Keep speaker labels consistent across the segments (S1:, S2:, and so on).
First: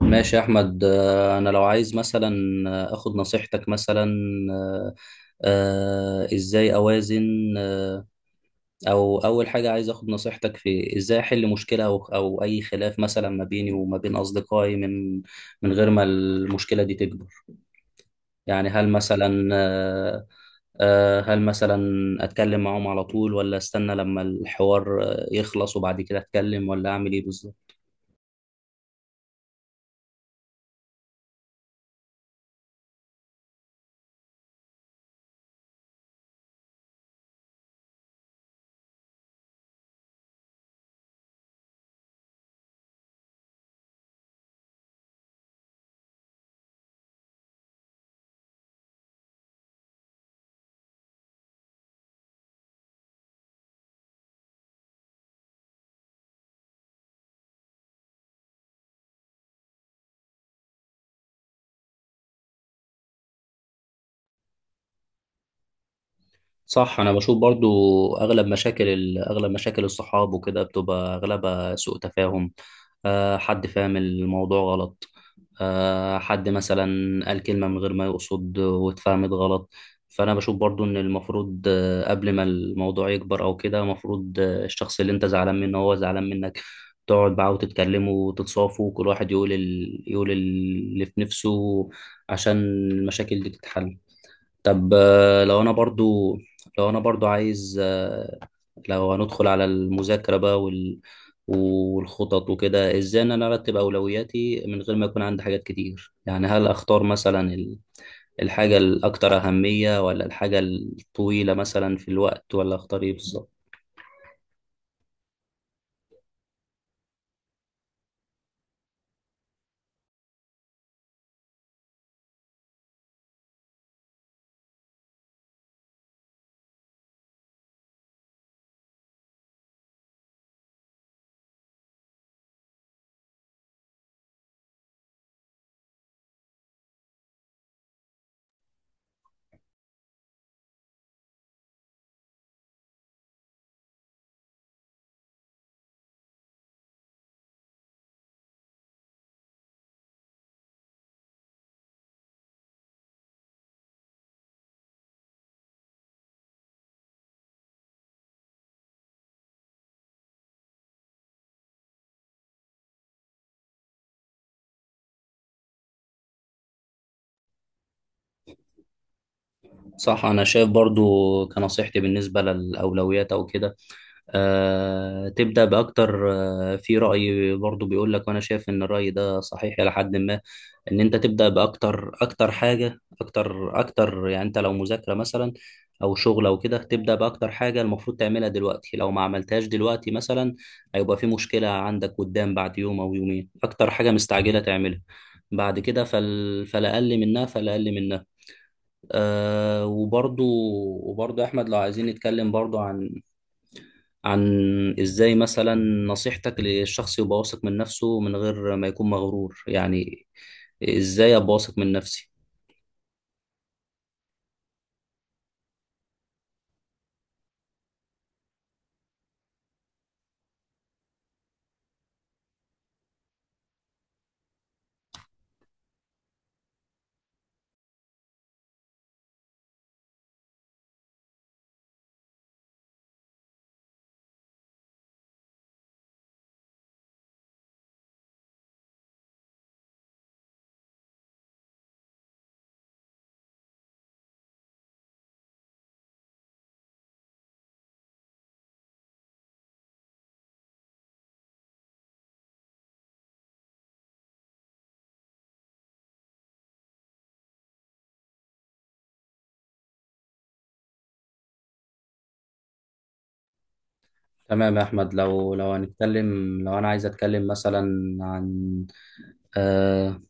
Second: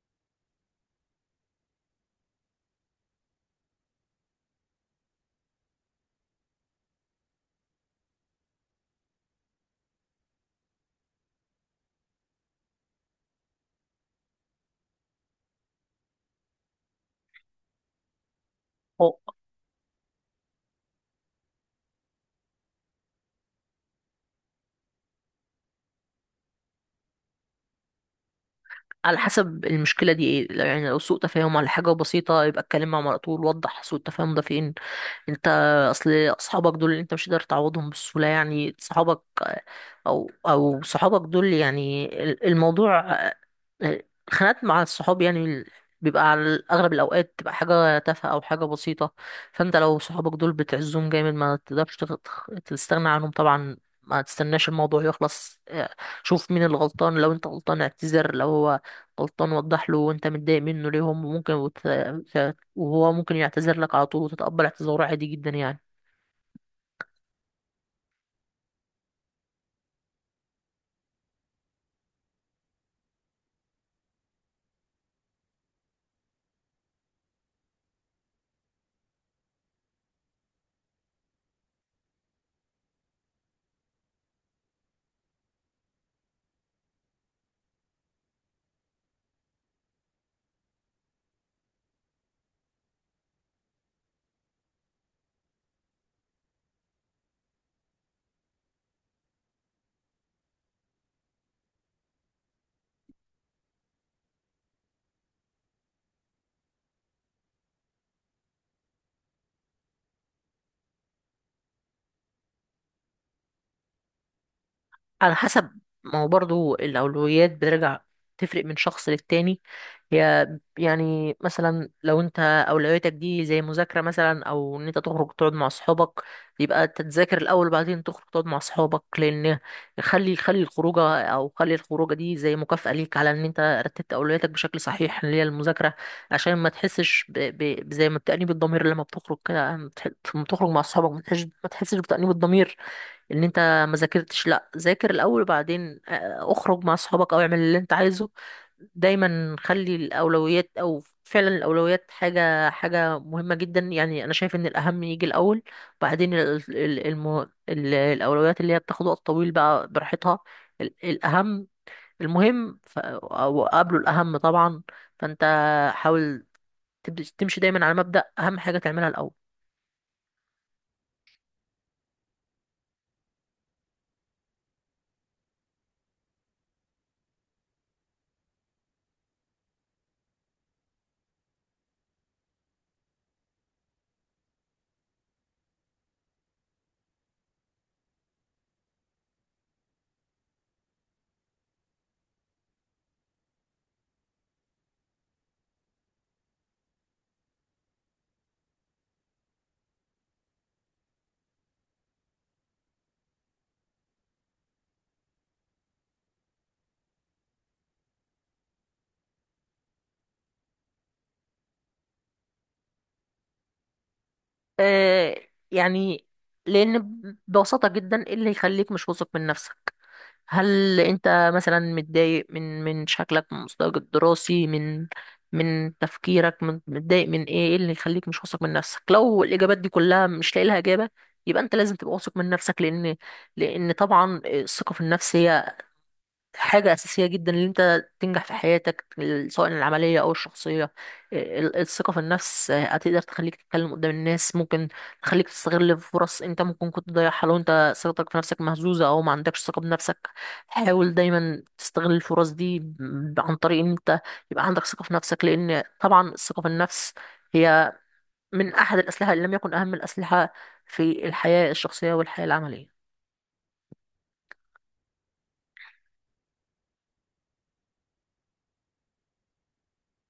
S1: ماشي يا احمد، انا لو عايز مثلا اخد نصيحتك مثلا. آه، ازاي اوازن؟ آه، او اول حاجه عايز اخد نصيحتك في ازاي احل مشكله او اي خلاف مثلا ما بيني وما بين اصدقائي من غير ما المشكله دي تكبر. يعني هل
S2: هو
S1: مثلا هل مثلا اتكلم معاهم على طول ولا استنى لما الحوار يخلص وبعد كده اتكلم ولا اعمل ايه بالظبط؟
S2: على حسب المشكلة دي ايه. يعني لو سوء تفاهم على حاجة بسيطة يبقى اتكلم مع مرة طول، وضح سوء التفاهم ده فين. انت اصل اصحابك دول اللي انت مش قادر تعوضهم بالسهوله، يعني صحابك او صحابك دول، يعني الموضوع، الخناقات مع الصحاب يعني بيبقى على اغلب الاوقات تبقى حاجه تافهه او حاجه بسيطه. فانت لو صحابك دول بتعزهم جامد ما تقدرش تستغنى عنهم طبعا، ما تستناش الموضوع يخلص. شوف مين اللي غلطان، لو انت غلطان اعتذر، لو هو غلطان وضح له وانت متضايق منه ليه. هم ممكن وهو ممكن يعتذر لك على طول وتتقبل اعتذاره عادي جدا يعني.
S1: صح، انا بشوف برضو اغلب مشاكل اغلب مشاكل الصحاب وكده بتبقى اغلبها سوء تفاهم. أه، حد فاهم الموضوع غلط. أه، حد مثلا قال كلمة من غير ما يقصد واتفهمت غلط. فانا بشوف برضو ان المفروض قبل ما الموضوع يكبر او كده، المفروض الشخص اللي انت زعلان منه هو زعلان منك تقعد معاه وتتكلموا وتتصافوا وكل واحد يقول يقول اللي في نفسه عشان المشاكل دي تتحل. طب لو انا برضو عايز لو هندخل على المذاكرة بقى والخطط وكده، ازاي ان انا ارتب اولوياتي من غير ما يكون عندي حاجات كتير؟ يعني هل اختار مثلا الحاجة الاكثر اهمية ولا الحاجة الطويلة مثلا في الوقت، ولا اختار ايه بالظبط؟
S2: على حسب، ما هو برضه الأولويات بترجع تفرق من شخص للتاني. هي يعني مثلا لو انت أولوياتك دي زي مذاكرة مثلا أو إن انت تخرج تقعد مع أصحابك، يبقى تتذاكر الأول وبعدين تخرج تقعد مع أصحابك، لأن خلي الخروجة أو خلي الخروجة دي زي مكافأة ليك على إن أنت رتبت أولوياتك بشكل صحيح اللي هي المذاكرة، عشان ما تحسش زي ما بتأنيب الضمير لما بتخرج كده، لما لما بتخرج مع أصحابك ما تحسش بتأنيب الضمير ان انت ما ذاكرتش. لا، ذاكر الاول وبعدين اخرج مع اصحابك او اعمل اللي انت عايزه. دايما خلي الاولويات، او فعلا الاولويات حاجه، مهمه جدا يعني. انا شايف ان الاهم يجي الاول، بعدين الاولويات اللي هي بتاخد وقت طويل بقى براحتها. ال- الاهم المهم او قبله الاهم طبعا. فانت حاول تمشي دايما على مبدأ اهم حاجه تعملها الاول.
S1: صح، انا شايف برضو كنصيحتي بالنسبه للاولويات او كده تبدا باكتر. في راي برضو بيقول لك، وانا شايف ان الراي ده صحيح الى حد ما، ان انت تبدا باكتر، اكتر حاجه اكتر اكتر. يعني انت لو مذاكره مثلا او شغل او كده تبدا باكتر حاجه المفروض تعملها دلوقتي، لو ما عملتهاش دلوقتي مثلا هيبقى في مشكله عندك قدام بعد يوم او يومين. اكتر حاجه مستعجله تعملها بعد كده، فلا اقل منها. آه، وبرضو احمد، لو عايزين نتكلم برضو عن ازاي مثلا نصيحتك للشخص يبقى واثق من نفسه من غير ما يكون مغرور. يعني ازاي ابقى واثق من نفسي؟
S2: يعني لأن ببساطة جدا إيه اللي يخليك مش واثق من نفسك؟ هل أنت مثلا متضايق من شكلك، من مستواك الدراسي، من من تفكيرك، من، متضايق من إيه؟ إيه اللي يخليك مش واثق من نفسك؟ لو الإجابات دي كلها مش لاقي لها إجابة، يبقى أنت لازم تبقى واثق من نفسك. لأن طبعا الثقة في النفس هي حاجة أساسية جدا إن أنت تنجح في حياتك، سواء العملية أو الشخصية. الثقة في النفس هتقدر تخليك تتكلم قدام الناس، ممكن تخليك تستغل فرص أنت ممكن كنت تضيعها لو أنت ثقتك في نفسك مهزوزة أو ما عندكش ثقة بنفسك. حاول دايما تستغل الفرص دي عن طريق إن أنت يبقى عندك ثقة في نفسك، لأن طبعا الثقة في النفس هي من أحد الأسلحة إن لم يكن أهم الأسلحة في الحياة الشخصية والحياة العملية.
S1: تمام يا احمد، لو هنتكلم، لو انا عايز اتكلم مثلا عن آه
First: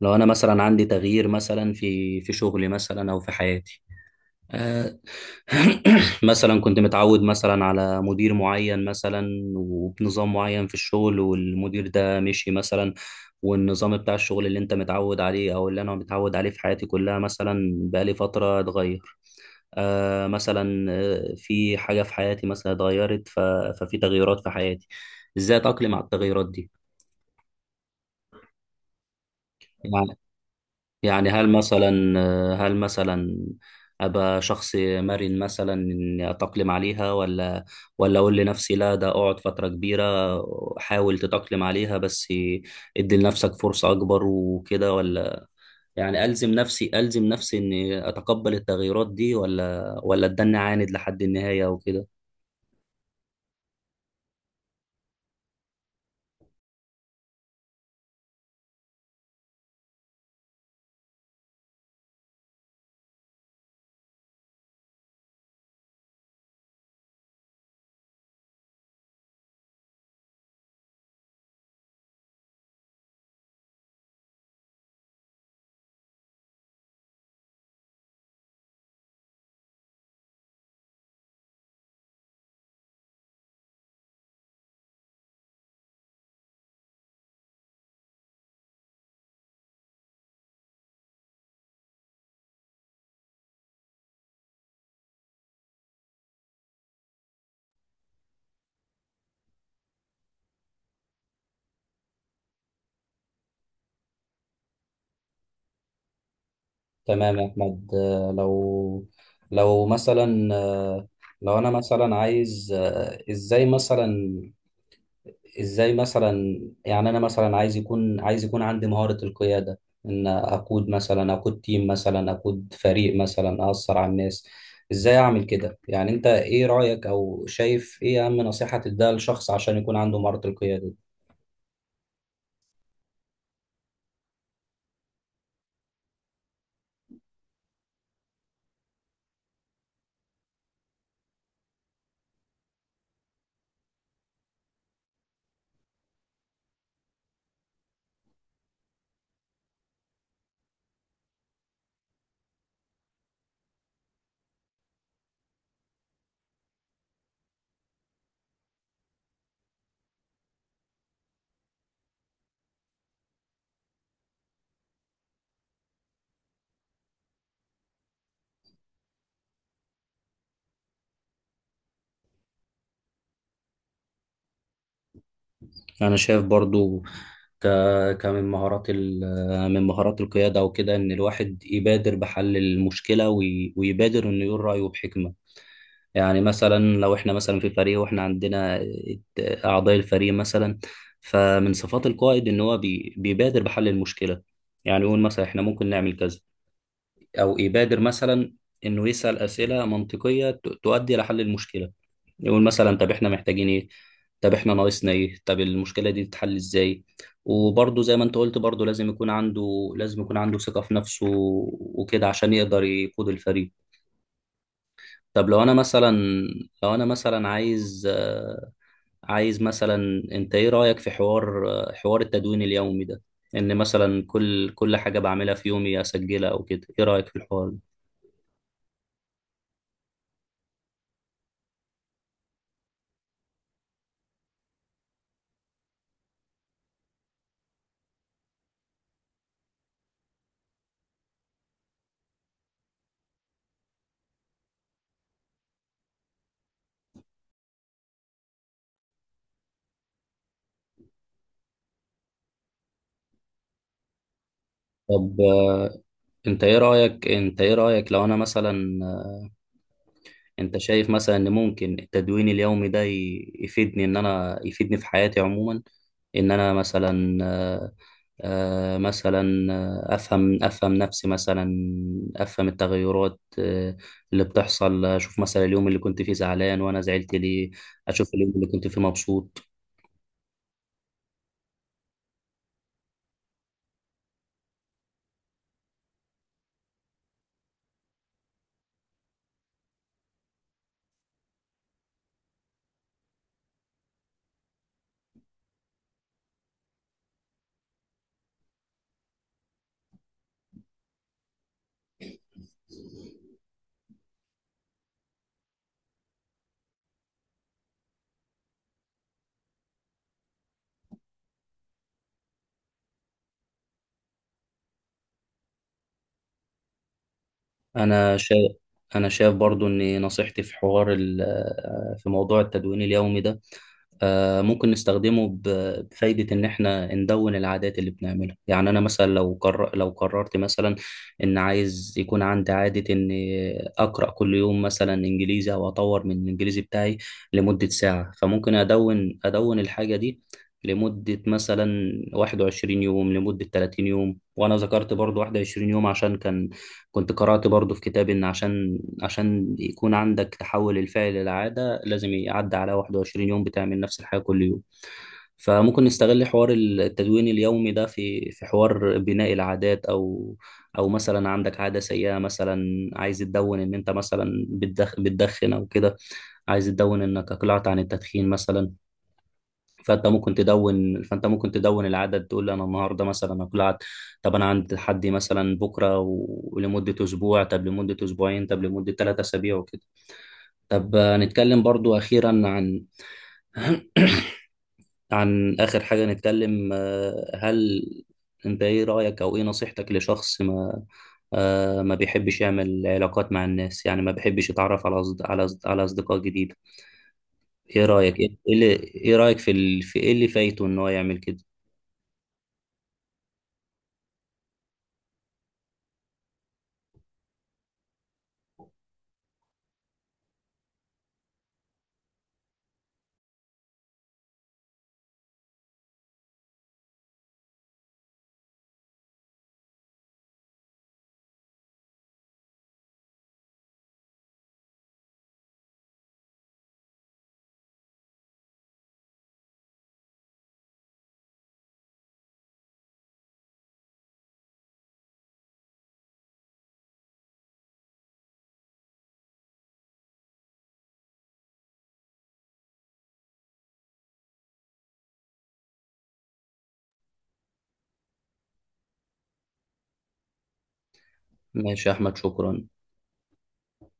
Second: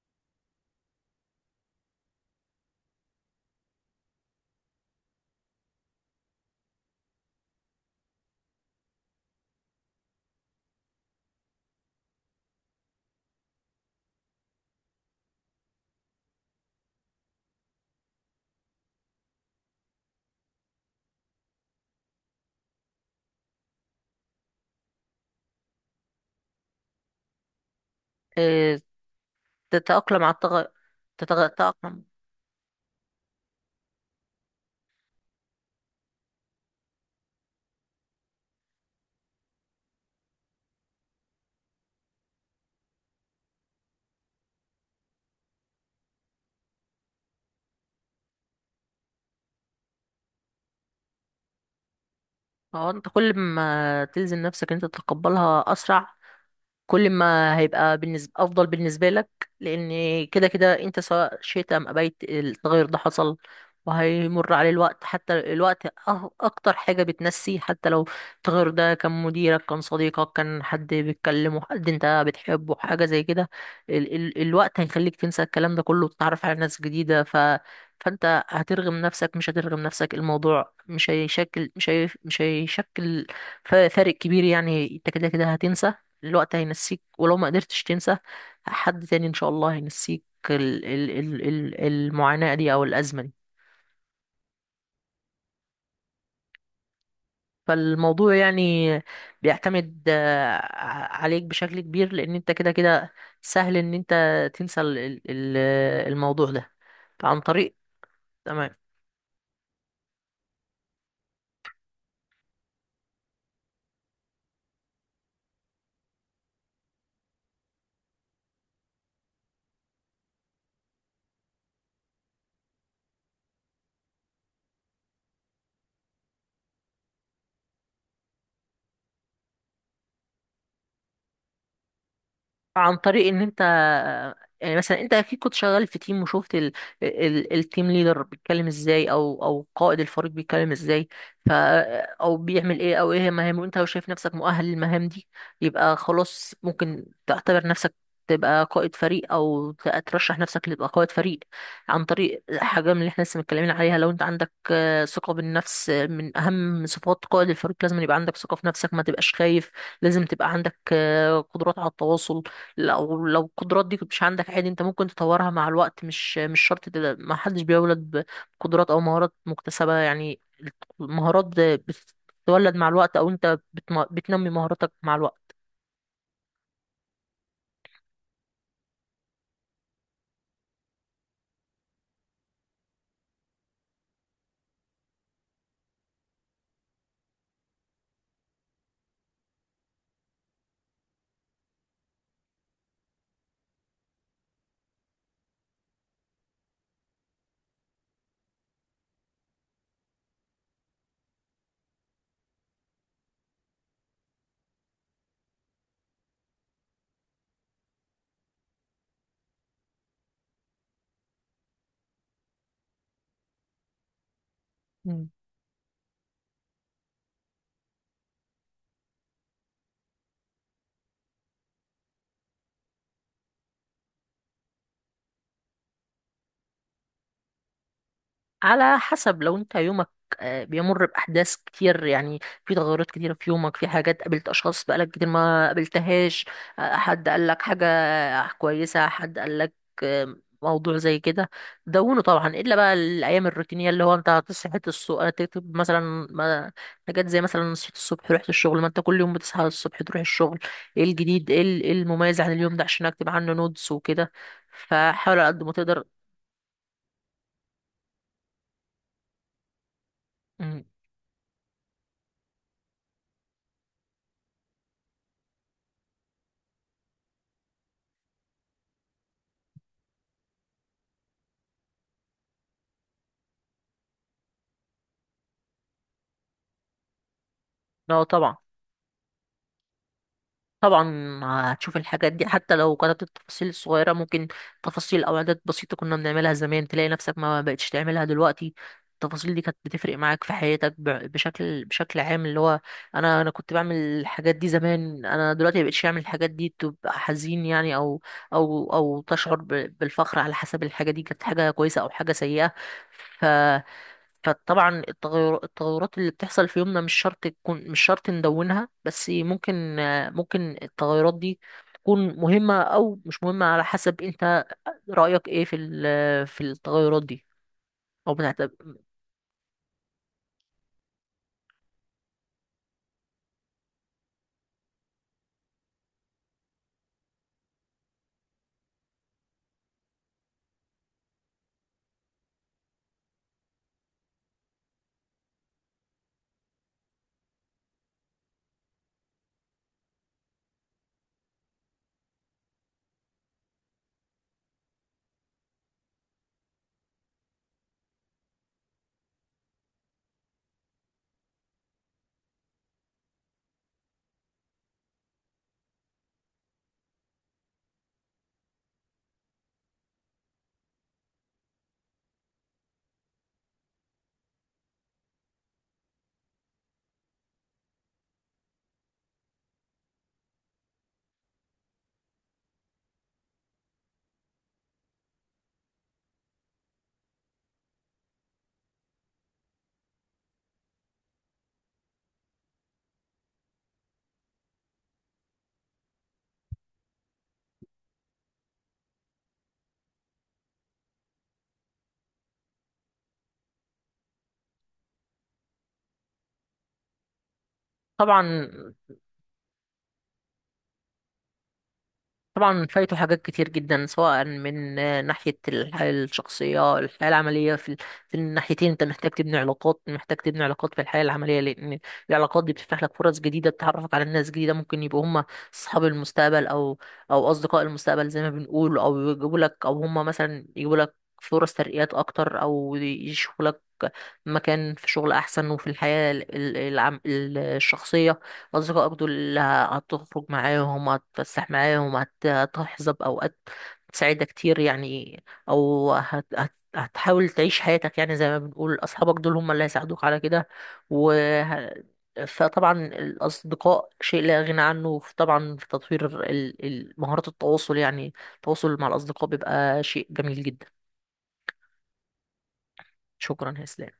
S1: لو انا مثلا عندي تغيير مثلا في شغلي مثلا او في حياتي. مثلا كنت متعود مثلا على مدير معين مثلا وبنظام معين في الشغل، والمدير ده مشي مثلا، والنظام بتاع الشغل اللي انت متعود عليه او اللي انا متعود عليه في حياتي كلها مثلا بقالي فترة اتغير. آه، مثلا في حاجة في حياتي مثلا اتغيرت، ففي تغيرات في حياتي. ازاي اتأقلم على التغيرات دي؟
S2: إيه،
S1: يعني
S2: تتأقلم على التغير؟
S1: يعني
S2: تتأقلم.
S1: هل مثلا أبقى شخص مرن مثلا إني أتأقلم عليها، ولا أقول لنفسي لا ده أقعد فترة كبيرة حاول تتأقلم عليها بس إدي لنفسك فرصة أكبر وكده، ولا يعني ألزم نفسي إني أتقبل التغييرات دي، ولا أتدنى عاند لحد النهاية وكده؟
S2: هو انت كل ما تلزم نفسك انت تتقبلها اسرع، كل ما هيبقى بالنسبة أفضل بالنسبة لك، لأن كده كده أنت سواء شئت أم أبيت التغير ده حصل، وهيمر عليه الوقت. حتى الوقت أكتر حاجة بتنسي. حتى لو التغير ده كان مديرك، كان صديقك، كان حد بتكلمه، حد أنت بتحبه، حاجة زي كده، ال ال الوقت هيخليك تنسى الكلام ده كله وتتعرف على ناس جديدة. فأنت هترغم نفسك مش هترغم نفسك. الموضوع مش هيشكل فارق كبير يعني. أنت كده كده هتنسى، الوقت هينسيك، ولو ما قدرتش تنسى حد تاني ان شاء الله هينسيك ال ال ال ال المعاناة دي او الازمة دي. فالموضوع يعني بيعتمد عليك بشكل كبير، لان انت كده كده سهل ان انت تنسى الموضوع ده.
S1: تمام
S2: عن
S1: يا
S2: طريق،
S1: أحمد،
S2: تمام.
S1: لو مثلا لو أنا مثلا عايز إزاي مثلا، ازاي مثلا يعني انا مثلا عايز يكون عندي مهارة القيادة، ان اقود مثلا، اقود تيم مثلا، اقود فريق مثلا، اثر على الناس. ازاي اعمل كده؟ يعني انت ايه رأيك، او شايف ايه اهم نصيحة تديها لشخص عشان يكون عنده مهارة القيادة دي؟
S2: عن طريق ان انت، يعني مثلا انت اكيد كنت شغال في تيم وشفت التيم ليدر بيتكلم ازاي، او قائد الفريق بيتكلم ازاي. ف او بيعمل ايه، او ايه مهامه. انت لو شايف نفسك مؤهل للمهام دي يبقى خلاص، ممكن تعتبر نفسك تبقى قائد فريق، او ترشح نفسك لتبقى قائد فريق، عن طريق حاجه من اللي احنا لسه متكلمين عليها. لو انت عندك ثقه بالنفس، من اهم صفات قائد الفريق لازم يبقى عندك ثقه في نفسك، ما تبقاش خايف. لازم تبقى عندك قدرات على التواصل. لو القدرات دي مش عندك عادي، انت ممكن تطورها مع الوقت، مش شرط تبقى-، ما حدش بيولد بقدرات او مهارات مكتسبة يعني. المهارات بتتولد مع الوقت، او انت بتنمي مهاراتك مع الوقت.
S1: انا شايف برضو ك كمن مهارات من مهارات القيادة وكده ان الواحد يبادر بحل المشكلة، ويبادر انه يقول رأيه بحكمة. يعني مثلا لو احنا مثلا في فريق واحنا عندنا اعضاء الفريق مثلا، فمن صفات القائد ان هو بيبادر بحل المشكله. يعني يقول مثلا احنا ممكن نعمل كذا، او يبادر مثلا انه يسال اسئله منطقيه تؤدي لحل المشكله. يقول مثلا طب احنا محتاجين ايه، طب احنا ناقصنا ايه، طب المشكله دي تتحل ازاي؟ وبرضه زي ما انت قلت برضه لازم يكون عنده ثقه في نفسه وكده عشان يقدر يقود الفريق. طب لو انا مثلا عايز عايز مثلا، انت ايه رأيك في حوار حوار التدوين اليومي ده؟ ان مثلا كل حاجة بعملها في يومي اسجلها او كده، ايه رأيك في الحوار ده؟
S2: على حسب، لو انت يومك بيمر بأحداث كتير يعني، في تغيرات كتيرة في يومك، في حاجات، قابلت أشخاص بقالك كتير ما قابلتهاش، حد قالك حاجة كويسة، حد قالك آه، موضوع زي كده، دونه طبعا. إلا بقى الأيام الروتينية اللي هو انت هتصحى الصبح تكتب مثلا ما- حاجات زي مثلا صحيت الصبح رحت الشغل، ما انت كل يوم بتصحى الصبح تروح الشغل. ايه الجديد، ايه إيه المميز عن اليوم ده عشان أكتب عنه نوتس وكده. فحاول
S1: طب
S2: على قد ما تقدر.
S1: انت ايه رأيك لو انا مثلا، انت
S2: مم.
S1: شايف مثلا ان ممكن التدوين اليومي ده يفيدني؟ ان انا يفيدني في حياتي عموما؟ ان انا مثلا مثلا افهم نفسي مثلا، افهم التغيرات اللي بتحصل، اشوف مثلا اليوم اللي كنت فيه زعلان وانا زعلت ليه،
S2: اه
S1: اشوف اليوم
S2: طبعا،
S1: اللي كنت فيه مبسوط.
S2: طبعا هتشوف الحاجات دي. حتى لو كانت التفاصيل الصغيرة، ممكن تفاصيل أو عادات بسيطة كنا بنعملها زمان تلاقي نفسك ما بقتش تعملها دلوقتي، التفاصيل دي كانت بتفرق معاك في حياتك بشكل عام، اللي هو أنا كنت بعمل الحاجات دي زمان، أنا دلوقتي مبقتش أعمل الحاجات دي، تبقى حزين يعني، أو تشعر بالفخر، على حسب الحاجة دي كانت حاجة كويسة أو حاجة سيئة. فطبعا التغيرات اللي بتحصل في يومنا مش شرط تكون، مش شرط ندونها، بس ممكن التغيرات دي تكون مهمة أو مش مهمة على حسب أنت رأيك إيه في في التغيرات دي، أو
S1: انا
S2: بتعتبر.
S1: شايف انا شايف برضو ان نصيحتي في حوار في موضوع التدوين اليومي ده ممكن نستخدمه بفايدة، إن إحنا ندون العادات اللي بنعملها. يعني أنا مثلا لو قررت مثلا إن عايز يكون عندي عادة إن أقرأ كل يوم مثلا إنجليزي أو أطور من الإنجليزي بتاعي لمدة ساعة. فممكن أدون الحاجة دي لمدة مثلا 21 يوم، لمدة 30 يوم. وأنا ذكرت برضو 21 يوم عشان كان كنت قرأت برضو في كتاب إن عشان يكون عندك تحول الفعل للعادة لازم يعدي على 21 يوم بتعمل نفس الحاجة كل يوم. فممكن نستغل حوار التدوين اليومي ده في حوار بناء العادات، أو مثلا عندك عادة سيئة، مثلا عايز تدون إن أنت مثلا بتدخن أو كده، عايز تدون إنك أقلعت عن التدخين مثلا. فانت ممكن تدون العدد، تقول لي انا النهارده مثلا هاكل عدد. طب انا عند حدي مثلا بكره ولمده اسبوع، طب لمده اسبوعين، طب لمده ثلاثة اسابيع وكده. طب نتكلم برضو اخيرا عن اخر حاجه نتكلم هل انت ايه رايك، او ايه نصيحتك لشخص ما ما بيحبش يعمل علاقات مع الناس؟ يعني ما بيحبش يتعرف على على اصدقاء جديده. ايه رايك، ايه
S2: طبعا،
S1: إيه اللي ايه رايك في في ايه اللي فايته ان هو يعمل كده؟
S2: طبعا فايته حاجات كتير جدا، سواء من ناحية الحياة الشخصية، الحياة العملية. في في الناحيتين انت محتاج تبني علاقات، محتاج تبني علاقات في الحياة العملية، لأن العلاقات دي بتفتح لك فرص جديدة، بتعرفك على ناس جديدة ممكن يبقوا هم أصحاب المستقبل، أو أو أصدقاء المستقبل زي ما بنقول، أو يجيبوا لك، أو هم مثلا يجيبوا لك فرص ترقيات أكتر، أو يشوفوا لك مكان في شغل أحسن. وفي الحياة الشخصية، أصدقائك دول اللي هتخرج معاهم، هتتفسح معاهم، هتحظى بأوقات سعيدة كتير يعني، أو هتحاول تعيش حياتك يعني زي ما بنقول، أصحابك دول هم اللي هيساعدوك على كده. و فطبعا الأصدقاء شيء لا غنى عنه طبعا في تطوير مهارات التواصل، يعني التواصل مع الأصدقاء بيبقى شيء جميل جدا.
S1: ماشي يا احمد، شكرا.
S2: شكرا يا إسلام.